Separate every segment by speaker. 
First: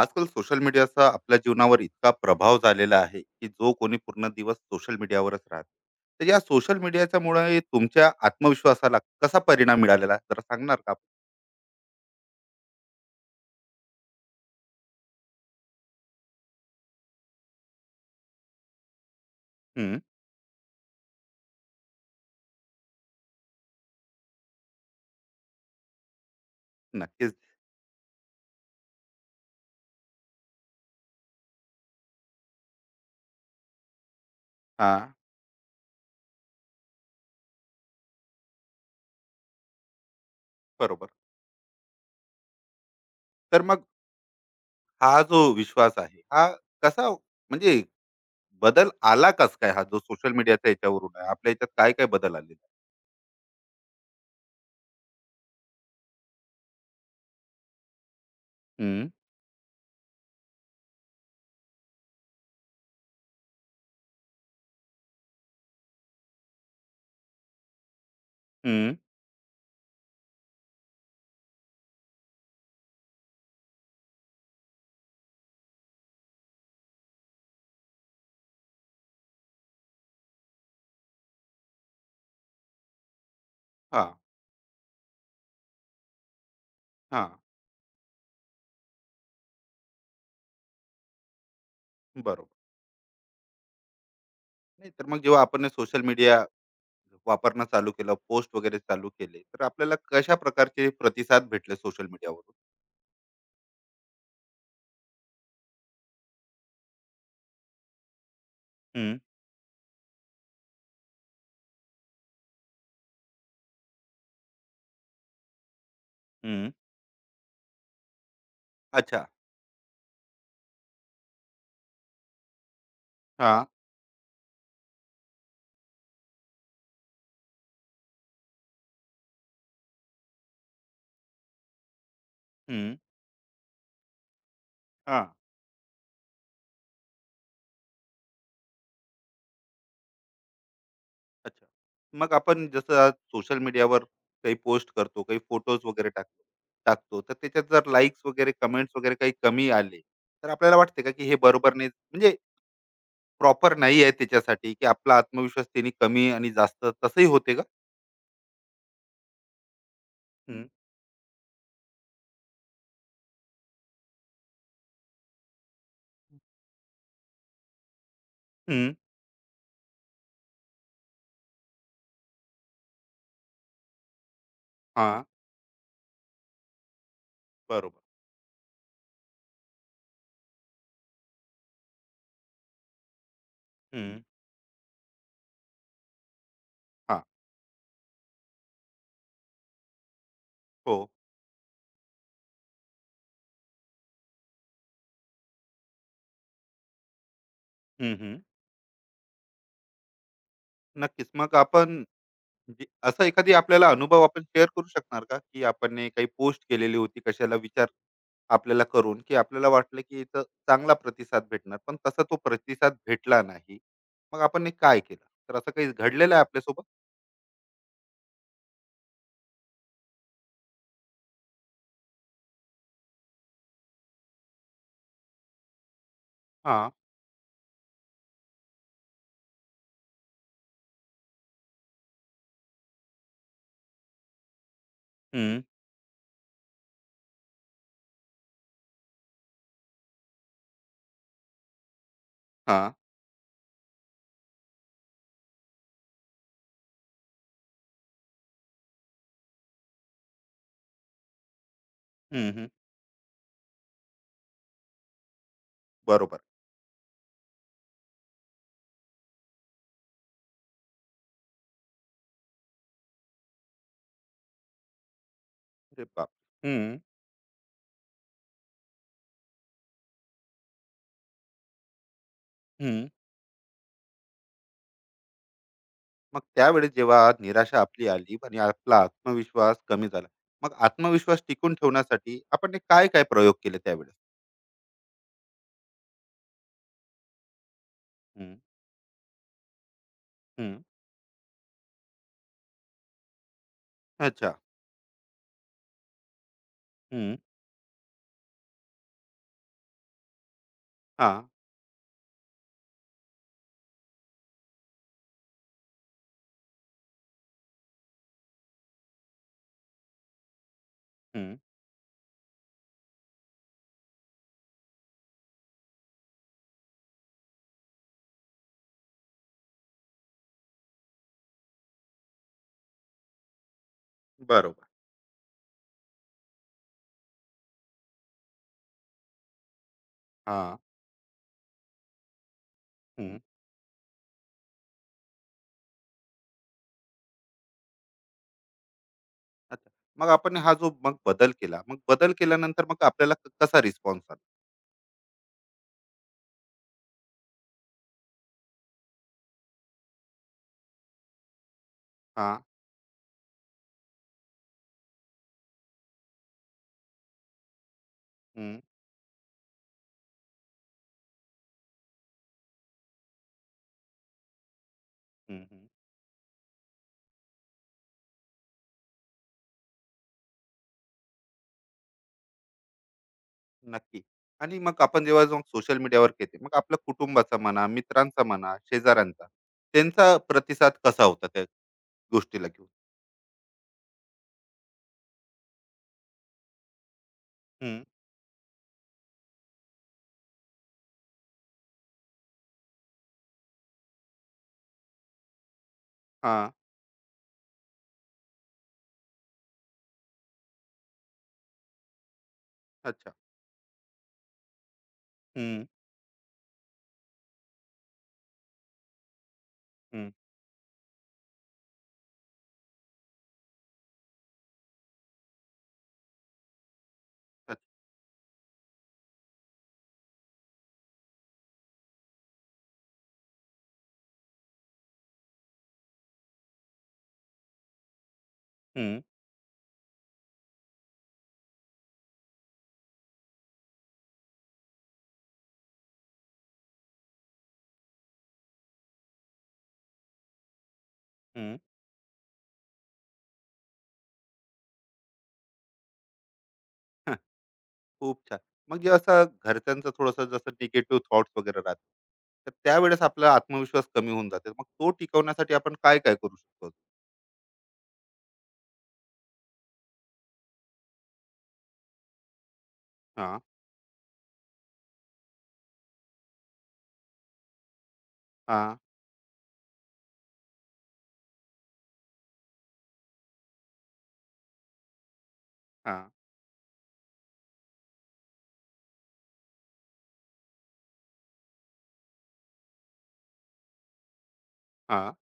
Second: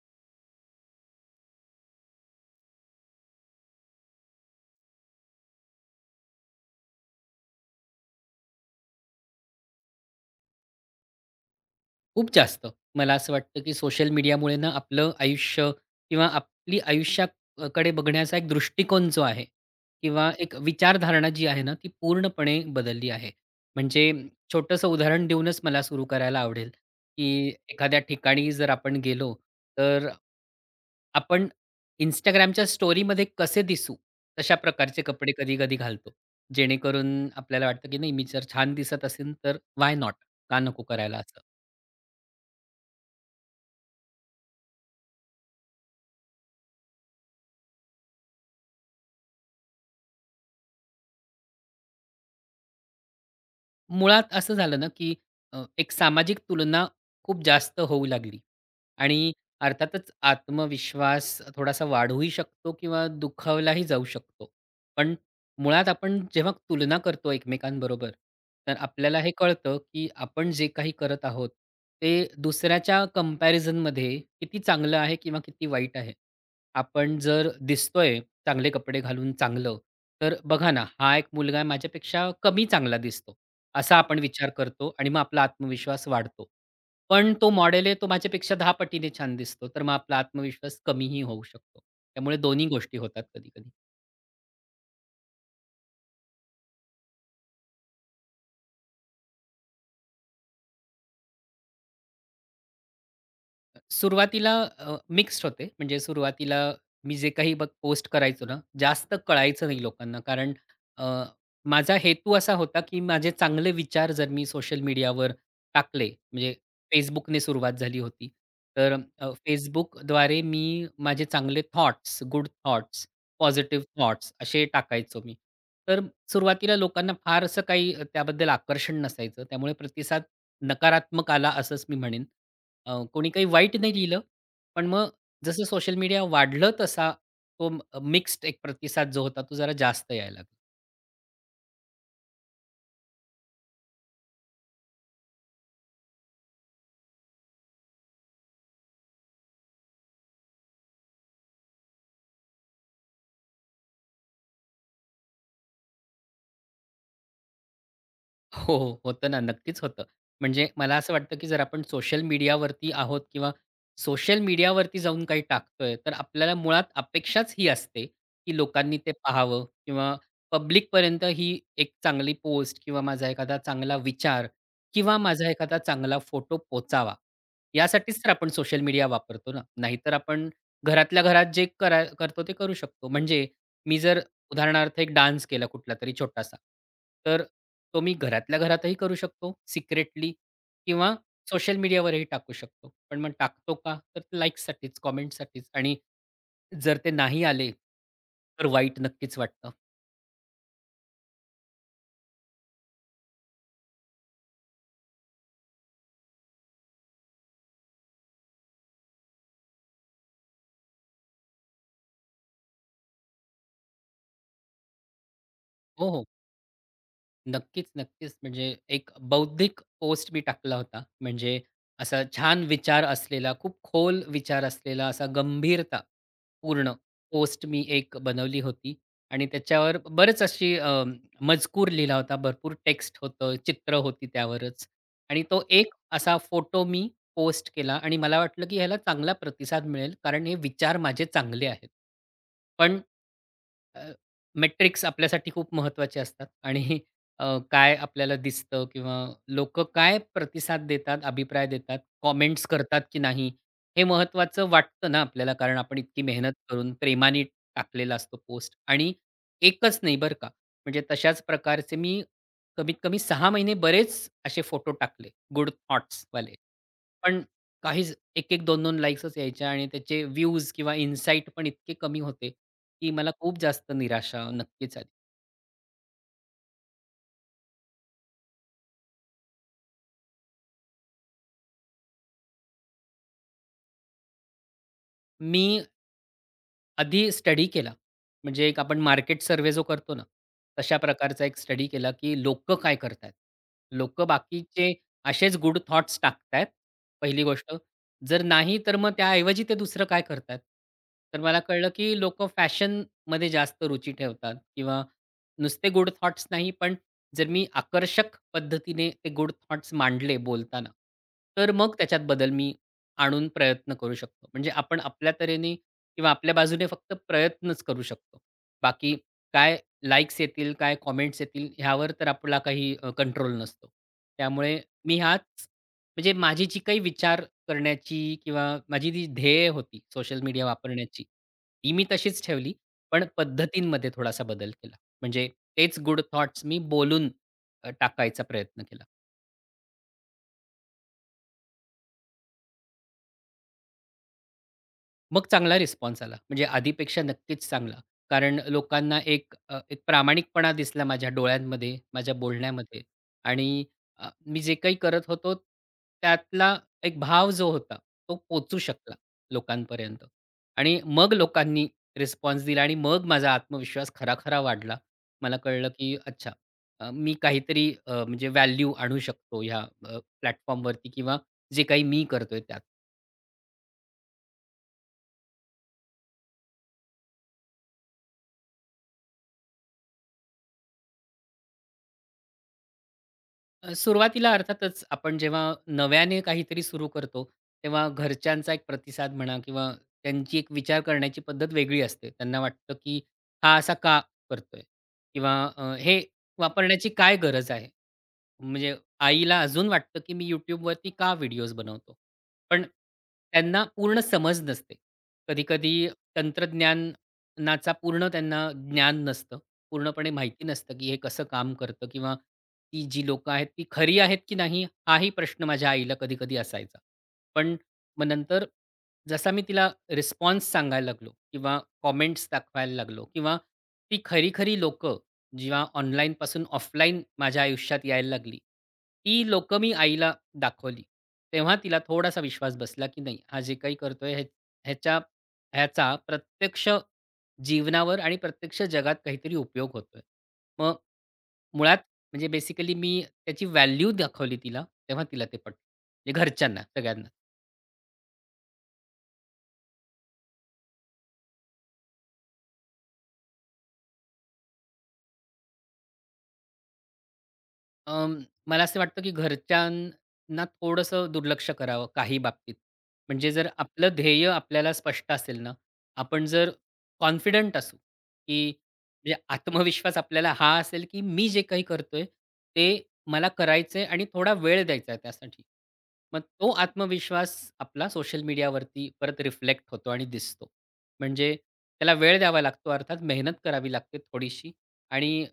Speaker 1: आजकाल सोशल मीडियाचा आपल्या जीवनावर इतका प्रभाव झालेला आहे की जो कोणी पूर्ण दिवस सोशल मीडियावरच राहते. तर या सोशल मीडियाच्या मुळे तुमच्या आत्मविश्वासाला कसा परिणाम मिळालेला आहे? जरा सांगणार का?
Speaker 2: खूप जास्त. मला असं वाटतं, की सोशल मीडियामुळे ना आपलं आयुष्य किंवा आपली आयुष्याकडे बघण्याचा एक दृष्टिकोन जो आहे
Speaker 1: हम्म.
Speaker 2: किंवा एक विचारधारणा जी आहे ना, ती पूर्णपणे बदलली आहे. म्हणजे छोटंसं उदाहरण देऊनच मला सुरू करायला आवडेल, की
Speaker 1: नक्कीच.
Speaker 2: एखाद्या ठिकाणी जर आपण गेलो, तर आपण Instagramच्या स्टोरीमध्ये कसे दिसू, तशा
Speaker 1: हा.
Speaker 2: प्रकारचे कपडे कधी-कधी घालतो. जेणेकरून आपल्याला वाटतं, की नाही मी जर छान दिसत असेन, तर व्हाय नॉट? का नको
Speaker 1: बरोबर.
Speaker 2: करायला असं?
Speaker 1: तर मग हा जो विश्वास आहे हा कसा, म्हणजे बदल आला कस काय, हा जो सोशल मीडियाचा याच्यावरून आहे आपल्या याच्यात काय काय बदल आलेला आहे?
Speaker 2: मुळात असं झालं ना, की एक सामाजिक तुलना खूप जास्त होऊ लागली
Speaker 1: हम्म.
Speaker 2: आणि अर्थातच आत्मविश्वास थोडासा वाढूही शकतो किंवा दुखावलाही जाऊ शकतो. पण मुळात आपण जेव्हा तुलना करतो एकमेकांबरोबर, तर
Speaker 1: हम्म.
Speaker 2: आपल्याला हे कळतं, की आपण जे काही करत आहोत, ते दुसऱ्याच्या कंपॅरिझनमध्ये किती चांगलं आहे किंवा किती वाईट आहे. आपण जर दिसतोय चांगले कपडे घालून चांगलं, तर बघा ना, हा एक मुलगा माझ्यापेक्षा कमी चांगला दिसतो. असा
Speaker 1: हा.
Speaker 2: आपण विचार करतो आणि मग आपला आत्मविश्वास वाढतो.
Speaker 1: हा.
Speaker 2: पण तो मॉडेल आहे तो माझ्यापेक्षा 10 पटीने छान दिसतो, तर मग आपला आत्मविश्वास कमीही होऊ शकतो. त्यामुळे
Speaker 1: बरोबर.
Speaker 2: दोन्ही गोष्टी होतात कधी-कधी.
Speaker 1: नाही तर मग जेव्हा आपण सोशल मीडिया वापरणं चालू केलं, पोस्ट वगैरे चालू केले, तर आपल्याला कशा प्रकारचे प्रतिसाद भेटले सोशल मीडियावरून?
Speaker 2: सुरुवातीला मिक्स्ड होते. म्हणजे सुरुवातीला मी जे काही बघ पोस्ट करायचो ना, जास्त
Speaker 1: हं.
Speaker 2: कळायचं नाही लोकांना. कारण अ, माझा हेतू असा होता, की माझे चांगले विचार जर मी सोशल मीडियावर टाकले, म्हणजे
Speaker 1: हं.
Speaker 2: Facebookने सुरुवात झाली होती. तर
Speaker 1: अच्छा.
Speaker 2: Facebookद्वारे मी माझे चांगले थॉट्स, गुड थॉट्स,
Speaker 1: हां.
Speaker 2: पॉझिटिव्ह थॉट्स असे टाकायचो मी. तर सुरुवातीला लोकांना फार असं काही त्याबद्दल आकर्षण नसायचं. त्यामुळे प्रतिसाद नकारात्मक आला असंच मी म्हणेन.
Speaker 1: हं.
Speaker 2: कोणी काही वाईट नाही लिहिलं. पण मग
Speaker 1: हां.
Speaker 2: जसं सोशल मीडिया वाढलं तसा तो मिक्स्ड एक प्रतिसाद जो होता तो जरा जास्त यायला लागला.
Speaker 1: अच्छा. मग आपण जसं सोशल मीडियावर काही पोस्ट करतो, काही फोटोज वगैरे टाकतो टाकतो, तर त्याच्यात जर लाइक्स वगैरे, कमेंट्स वगैरे काही कमी आले, तर आपल्याला वाटते का, की हे बरोबर नाही, म्हणजे प्रॉपर नाही आहे त्याच्यासाठी, की आपला आत्मविश्वास त्यांनी कमी आणि जास्त तसंही होते का?
Speaker 2: हो, हो. होतं ना, नक्कीच होतं.
Speaker 1: हं.
Speaker 2: म्हणजे मला असं वाटतं, की जर आपण सोशल मीडियावरती आहोत किंवा सोशल मीडियावरती जाऊन काही टाकतोय, तर आपल्याला मुळात अपेक्षाच ही असते, की
Speaker 1: हं.
Speaker 2: लोकांनी ते पाहावं किंवा पब्लिकपर्यंत ही एक चांगली पोस्ट किंवा माझा एखादा चांगला विचार किंवा
Speaker 1: हां.
Speaker 2: माझा एखादा चांगला फोटो पोचावा.
Speaker 1: बरोबर.
Speaker 2: यासाठीच तर आपण सोशल मीडिया वापरतो ना. नाहीतर आपण घरातल्या घरात जे करतो ते करू शकतो. म्हणजे मी जर
Speaker 1: हं.
Speaker 2: उदाहरणार्थ एक डान्स केला कुठलातरी छोटासा.
Speaker 1: हां.
Speaker 2: तर तो मी घरातल्या घरातही करू शकतो सिक्रेटली
Speaker 1: हो.
Speaker 2: किंवा सोशल मीडियावरही टाकू शकतो. पण मग टाकतो का? तर लाइक्ससाठीच, कमेंटसाठीच आणि जर ते नाही आले, तर वाईट नक्कीच वाटतं.
Speaker 1: नक्कीच. मग आपण म्हणजे असा एखादी आपल्याला अनुभव आपण शेअर करू शकणार का? की आपण ने काही पोस्ट केलेली होती कशाला विचार आपल्याला करून, की आपल्याला वाटलं की इथं चांगला प्रतिसाद भेटणार, पण तसा तो प्रतिसाद भेटला नाही. मग आपण हे काय केलं? तर असं काही
Speaker 2: हो, हो.
Speaker 1: घडलेलं आहे आपल्यासोबत?
Speaker 2: नक्कीच, नक्कीच. म्हणजे एक बौद्धिक पोस्ट मी टाकला होता. म्हणजे असा छान विचार असलेला, खूप खोल विचार असलेला असा गंभीरता
Speaker 1: हां.
Speaker 2: पूर्ण पोस्ट मी एक बनवली होती आणि त्याच्यावर बरंच अशी मजकूर लिहिला होता. भरपूर टेक्स्ट होतं, चित्र होती त्यावरच आणि
Speaker 1: हं.
Speaker 2: तो एक असा फोटो मी पोस्ट केला आणि मला वाटलं, की ह्याला चांगला प्रतिसाद मिळेल कारण हे विचार माझे चांगले आहेत.
Speaker 1: हां.
Speaker 2: पण अ, मेट्रिक्स आपल्यासाठी खूप महत्त्वाचे असतात आणि अ, काय आपल्याला दिसतं किंवा लोकं काय प्रतिसाद देतात, अभिप्राय देतात,
Speaker 1: हं.
Speaker 2: कॉमेंट्स
Speaker 1: हं.
Speaker 2: करतात की नाही, हे महत्त्वाचं वाटतं ना आपल्याला, कारण आपण इतकी
Speaker 1: बरोबर.
Speaker 2: मेहनत करून प्रेमाने टाकलेला असतो पोस्ट आणि एकच नाही बरं का, म्हणजे तशाच प्रकारचे मी कमीत कमी 6 महिने बरेच असे फोटो टाकले गुड
Speaker 1: अरे बाप!
Speaker 2: थॉट्सवाले.
Speaker 1: हं.
Speaker 2: पण काहीच 1-1, 2-2 लाइक्सच यायच्या आणि त्याचे व्ह्यूज किंवा इन्साईट पण इतके कमी होते,
Speaker 1: हं.
Speaker 2: की मला खूप जास्त निराशा नक्कीच आली.
Speaker 1: मग त्यावेळेस जेव्हा निराशा आपली आली आणि आपला आत्मविश्वास कमी झाला. मग आत्मविश्वास टिकून ठेवण्यासाठी आपण ने काय-काय प्रयोग केले त्यावेळेस?
Speaker 2: मी आधी स्टडी केला.
Speaker 1: हं.
Speaker 2: म्हणजे एक आपण मार्केट सर्व्हे जो करतो ना,
Speaker 1: हं.
Speaker 2: तशा प्रकारचा एक स्टडी केला, की लोक काय करतायत? लोकं
Speaker 1: अच्छा.
Speaker 2: बाकीचे असेच गुड थॉट्स टाकतायत,
Speaker 1: हं.
Speaker 2: पहिली गोष्ट. जर नाही तर मग त्याऐवजी ते दुसरं काय करतायत? तर
Speaker 1: हां.
Speaker 2: मला कळलं, की लोकं फॅशनमध्ये जास्त रुची ठेवतात किंवा नुसते गुड थॉट्स नाही, पण जर मी आकर्षक पद्धतीने ते गुड थॉट्स मांडले बोलताना,
Speaker 1: हं.
Speaker 2: तर मग त्याच्यात बदल मी आणून प्रयत्न करू शकतो. म्हणजे आपण आपल्या तऱ्हेने किंवा आपल्या बाजूने फक्त प्रयत्नच करू शकतो. बाकी काय लाइक्स येतील, काय कमेंट्स येतील ह्यावर तर आपला काही कंट्रोल नसतो. त्यामुळे
Speaker 1: बरोबर.
Speaker 2: मी हाच म्हणजे माझी जी काही विचार करण्याची किंवा माझी जी ध्येय होती सोशल मीडिया
Speaker 1: हां.
Speaker 2: वापरण्याची, ती मी तशीच ठेवली. पण
Speaker 1: हं.
Speaker 2: पद्धतींमध्ये थोडासा बदल केला. म्हणजे तेच गुड थॉट्स मी बोलून टाकायचा प्रयत्न केला.
Speaker 1: अच्छा. मग आपण हा जो मग बदल केला. मग बदल केल्यानंतर मग आपल्याला कसा रिस्पॉन्स आला?
Speaker 2: मग चांगला रिस्पॉन्स आला. म्हणजे आधीपेक्षा नक्कीच चांगला. कारण लोकांना एक एक प्रामाणिकपणा दिसला माझ्या डोळ्यांमध्ये, माझ्या
Speaker 1: हां.
Speaker 2: बोलण्यामध्ये आणि मी जे काही करत होतो त्यातला एक भाव जो होता, तो
Speaker 1: हं.
Speaker 2: पोहचू शकला लोकांपर्यंत. आणि मग लोकांनी रिस्पॉन्स दिला आणि मग माझा आत्मविश्वास खरा-खरा वाढला. मला
Speaker 1: हं. हं.
Speaker 2: कळलं, की अच्छा मी काहीतरी म्हणजे व्हॅल्यू आणू शकतो ह्या प्लॅटफॉर्मवरती किंवा जे काही मी करतोय त्यात.
Speaker 1: नक्की. आणि मग आपण जेव्हा जाऊन सोशल मीडियावर येते, मग आपल्या कुटुंबाचा म्हणा, मित्रांचा म्हणा, शेजाऱ्यांचा, त्यांचा प्रतिसाद कसा होता त्या गोष्टीला घेऊन?
Speaker 2: सुरुवातीला अर्थातच आपण जेव्हा नव्याने काहीतरी सुरू करतो,
Speaker 1: हं.
Speaker 2: तेव्हा घरच्यांचा एक प्रतिसाद म्हणा किंवा त्यांची एक विचार करण्याची पद्धत वेगळी असते. त्यांना वाटतं, की हा असा का करतोय? किंवा हे
Speaker 1: हां.
Speaker 2: वापरण्याची काय गरज आहे? म्हणजे आईला अजून वाटतं, की मी YouTubeवरती का व्हिडिओज बनवतो? पण
Speaker 1: अच्छा.
Speaker 2: त्यांना पूर्ण समज नसते.
Speaker 1: हं.
Speaker 2: कधी तंत्रज्ञानाचा पूर्ण त्यांना ज्ञान नसतं.
Speaker 1: हं.
Speaker 2: पूर्णपणे माहिती नसतं, की हे कसं काम करतं किंवा ती जी लोकं आहेत ती खरी आहेत की नाही हाही प्रश्न माझ्या आईला कधी-कधी असायचा. पण
Speaker 1: अच्छा.
Speaker 2: मग नंतर जसा मी तिला रिस्पॉन्स सांगायला लागलो किंवा कॉमेंट्स दाखवायला लागलो किंवा ती खरी-खरी लोकं जेव्हा ऑनलाईनपासून ऑफलाईन माझ्या आयुष्यात यायला लागली,
Speaker 1: हं.
Speaker 2: ती लोकं मी आईला दाखवली. तेव्हा तिला थोडासा विश्वास बसला की नाही हा जे काही करतोय ह्याच्या ह्याचा प्रत्यक्ष जीवनावर आणि प्रत्यक्ष जगात काहीतरी उपयोग होतोय. मग
Speaker 1: हं.
Speaker 2: मुळात म्हणजे बेसिकली मी त्याची व्हॅल्यू दाखवली तिला, तेव्हा तिला ते पटलं. म्हणजे घरच्यांना सगळ्यांना.
Speaker 1: खूप छान. मग जे असं घरच्यांचं थोडंसं जसं निगेटिव्ह थॉट्स वगैरे राहतात, तर त्यावेळेस आपला आत्मविश्वास कमी होऊन जाते. मग तो टिकवण्यासाठी आपण काय-काय करू शकतो?
Speaker 2: अं, मला असं वाटतं की घरच्यांना थोडंसं दुर्लक्ष करावं काही बाबतीत. म्हणजे
Speaker 1: हां.
Speaker 2: जर आपलं ध्येय आपल्याला स्पष्ट असेल ना, आपण जर कॉन्फिडंट असू, की
Speaker 1: हां.
Speaker 2: म्हणजे आत्मविश्वास आपल्याला हा असेल, की मी जे काही करतोय ते मला करायचंय आणि थोडा वेळ द्यायचा आहे त्यासाठी.
Speaker 1: हां.
Speaker 2: मग तो आत्मविश्वास आपला सोशल मीडियावरती परत रिफ्लेक्ट होतो आणि दिसतो. म्हणजे त्याला वेळ द्यावा लागतो अर्थात मेहनत करावी लागते थोडीशी
Speaker 1: हां.
Speaker 2: आणि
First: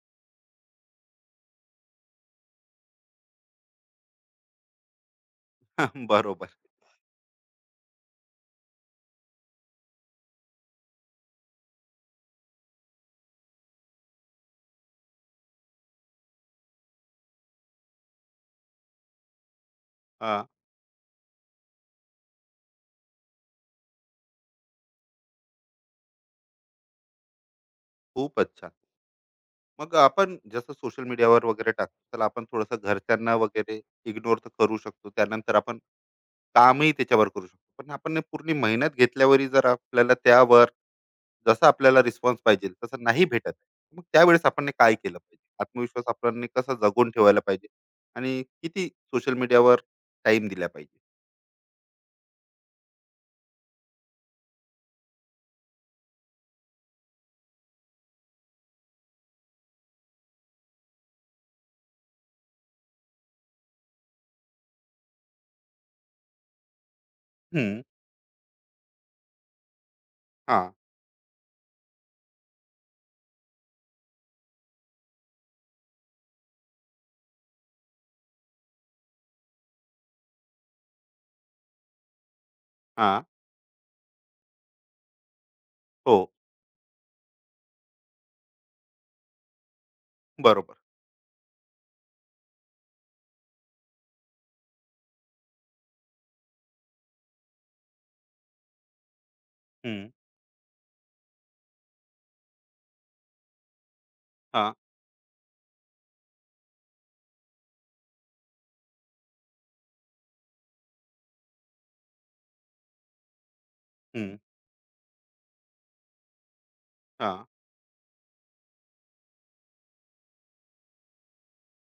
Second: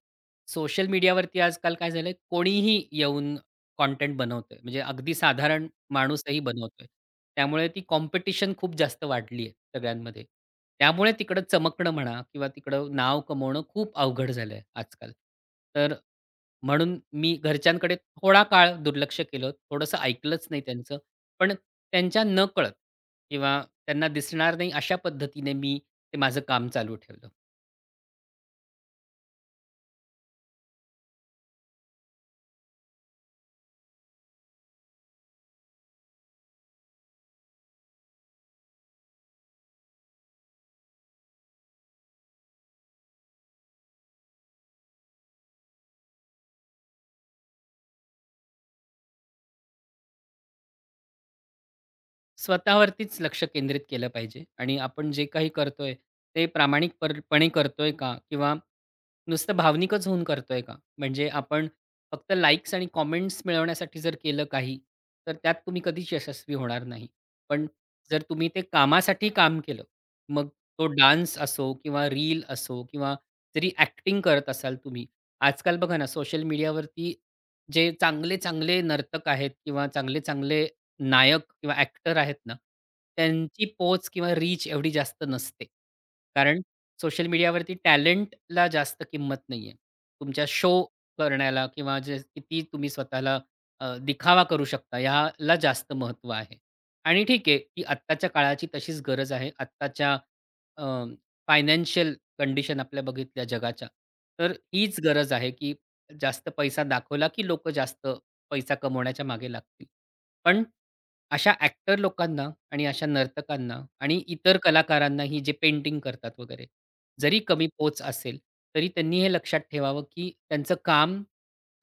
Speaker 2: सोशल मीडियावरती आजकाल काय झालंय, कोणीही येऊन कंटेंट बनवतोय. म्हणजे अगदी साधारण माणूसही
Speaker 1: बरोबर.
Speaker 2: बनवतोय. त्यामुळे ती कॉम्पिटिशन खूप जास्त वाढली आहे सगळ्यांमध्ये. त्यामुळे तिकडं चमकणं म्हणा किंवा तिकडं नाव कमवणं खूप अवघड झालंय आजकाल. तर म्हणून मी घरच्यांकडे थोडा काळ दुर्लक्ष केलं. थोडंसं
Speaker 1: हां.
Speaker 2: ऐकलंच नाही त्यांचं. पण त्यांच्या नकळत किंवा त्यांना दिसणार नाही अशा पद्धतीने मी ते माझं काम चालू ठेवलं.
Speaker 1: खूपच छान. मग आपण जसं सोशल मीडियावर वगैरे टाकतो, त्याला आपण थोडंसं घरच्यांना वगैरे इग्नोर तर करू शकतो. त्यानंतर आपण कामही त्याच्यावर करू शकतो. पण आपण हे पूर्ण मेहनत घेतल्यावरही जर आपल्याला त्यावर जसा आपल्याला रिस्पॉन्स पाहिजे तसा नाही भेटत आहे. मग त्यावेळेस आपण काय केलं पाहिजे, आत्मविश्वास आपण कसा जगून ठेवायला पाहिजे आणि किती सोशल मीडियावर टाइम दिला पाहिजे?
Speaker 2: स्वतःवरतीच लक्ष केंद्रित केलं पाहिजे आणि आपण जे काही करतोय, ते प्रामाणिकपरपणे करतोय का? किंवा नुसतं भावनिकच होऊन करतोय का? म्हणजे आपण फक्त लाइक्स आणि कमेंट्स मिळवण्यासाठी जर केलं काही, तर त्यात तुम्ही कधीच यशस्वी होणार नाही. पण
Speaker 1: हम्म.
Speaker 2: जर तुम्ही ते कामासाठी काम केलं, मग
Speaker 1: हा.
Speaker 2: तो डान्स असो किंवा रील असो किंवा जरी ॲक्टिंग करत असाल तुम्ही. आजकाल बघा ना, सोशल मीडियावरती जे चांगले-चांगले नर्तक आहेत किंवा चांगले-चांगले नायक किंवा ॲक्टर आहेत ना,
Speaker 1: हा.
Speaker 2: त्यांची पोच किंवा रीच एवढी जास्त नसते.
Speaker 1: हो.
Speaker 2: कारण सोशल मीडियावरती टॅलेंटला जास्त किंमत नाहीये. तुमच्या शो
Speaker 1: बरोबर.
Speaker 2: करण्याला किंवा जे किती तुम्ही स्वतःला दिखावा करू शकता ह्याला जास्त महत्त्व आहे. आणि ठीक आहे, की आत्ताच्या काळाची तशीच गरज आहे.
Speaker 1: हम्म.
Speaker 2: आत्ताच्या फायनान्शियल कंडिशन आपल्या बघितल्या जगाच्या, तर
Speaker 1: हा.
Speaker 2: हीच गरज आहे, की जास्त पैसा दाखवला, की लोकं जास्त पैसा कमवण्याच्या मागे लागतील. पण अशा ॲक्टर लोकांना आणि अशा नर्तकांना आणि
Speaker 1: हम्म.
Speaker 2: इतर कलाकारांनाही जे पेंटिंग करतात वगैरे,
Speaker 1: हा.
Speaker 2: जरी कमी पोच असेल, तरी त्यांनी हे लक्षात ठेवावं, की त्यांचं काम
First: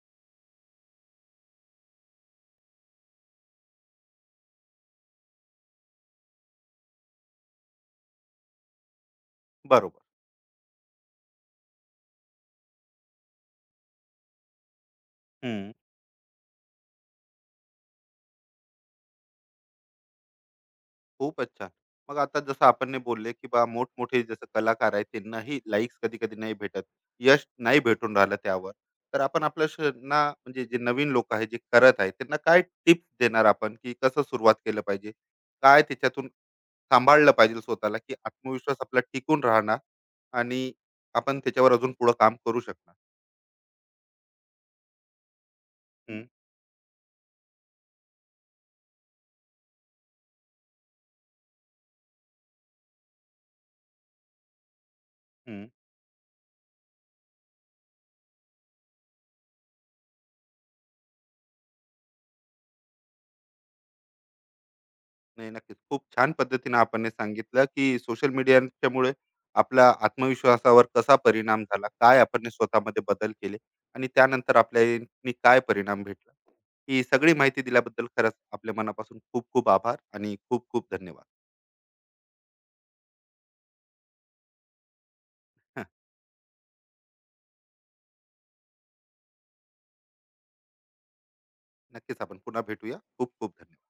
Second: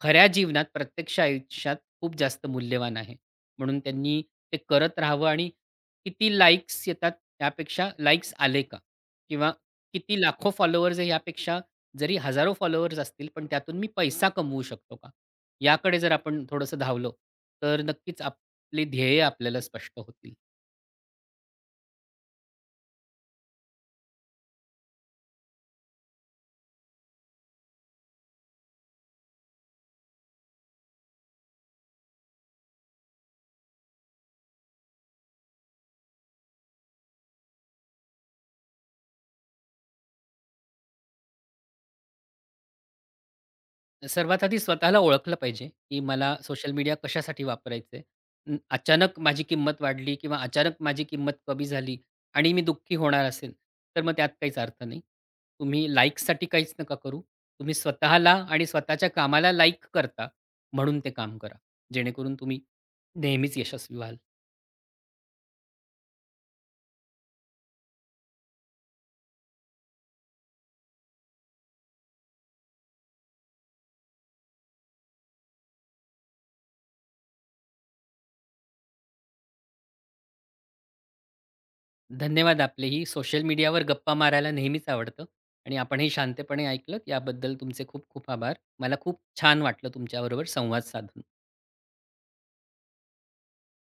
Speaker 2: खऱ्या जीवनात, प्रत्यक्ष आयुष्यात खूप जास्त मूल्यवान आहे. म्हणून त्यांनी ते करत राहावं आणि किती लाइक्स येतात त्यापेक्षा लाइक्स आले का? किंवा
Speaker 1: बरोबर.
Speaker 2: किती लाखो फॉलोअर्स आहे यापेक्षा जरी हजारो फॉलोअर्स असतील, पण त्यातून मी पैसा कमवू शकतो का?
Speaker 1: हम्म.
Speaker 2: याकडे जर आपण थोडंसं धावलो, तर नक्कीच आपली ध्येय आपल्याला स्पष्ट होतील.
Speaker 1: खूपच छान. मग आता जसं आपण नाही बोलले, की मोठमोठे जसं कलाकार आहेत, त्यांनाही लाइक्स कधी-कधी नाही भेटत. यश नाही भेटून राहिलं त्यावर. तर आपण आपल्या त्यांना म्हणजे जे नवीन लोक आहेत, जे करत आहेत, त्यांना काय टिप्स देणार आपण, की कसं सुरुवात केलं पाहिजे? काय त्याच्यातून सांभाळलं पाहिजे स्वतःला, की आत्मविश्वास आपला टिकून राहणार आणि आपण त्याच्यावर अजून पुढं काम करू शकणार?
Speaker 2: सर्वात आधी स्वतःला ओळखलं पाहिजे, की
Speaker 1: हं.
Speaker 2: मला सोशल मीडिया कशासाठी वापरायचं आहे. अचानक माझी किंमत वाढली किंवा अचानक माझी किंमत कमी झाली आणि मी दुःखी होणार असेल, तर मग त्यात काहीच अर्थ नाही. तुम्ही लाइक्ससाठी काहीच नका करू. तुम्ही स्वतःला आणि स्वतःच्या कामाला लाइक करता म्हणून ते काम करा. जेणेकरून तुम्ही नेहमीच यशस्वी व्हाल.
Speaker 1: नाही, नक्कीच. खूप छान पद्धतीने आपण हे सांगितलं, की सोशल मीडियाच्यामुळे आपला आत्मविश्वासावर कसा परिणाम झाला, काय आपण हे स्वतःमध्ये बदल केले आणि त्यानंतर आपल्यानी काय परिणाम भेटला. ही सगळी माहिती दिल्याबद्दल खरंच आपल्या मनापासून खूप खूप आभार आणि खूप खूप धन्यवाद.
Speaker 2: धन्यवाद आपले ही सोशल मीडियावर गप्पा मारायला नेहमीच आवडतं आणि
Speaker 1: हं.
Speaker 2: आपण शांतपणे ऐकलत याबद्दल तुमचे खूप खूप आभार. मला खूप छान वाटलं तुमच्याबरोबर संवाद साधून.
Speaker 1: नक्कीच आपण पुन्हा भेटूया. खूप खूप धन्यवाद.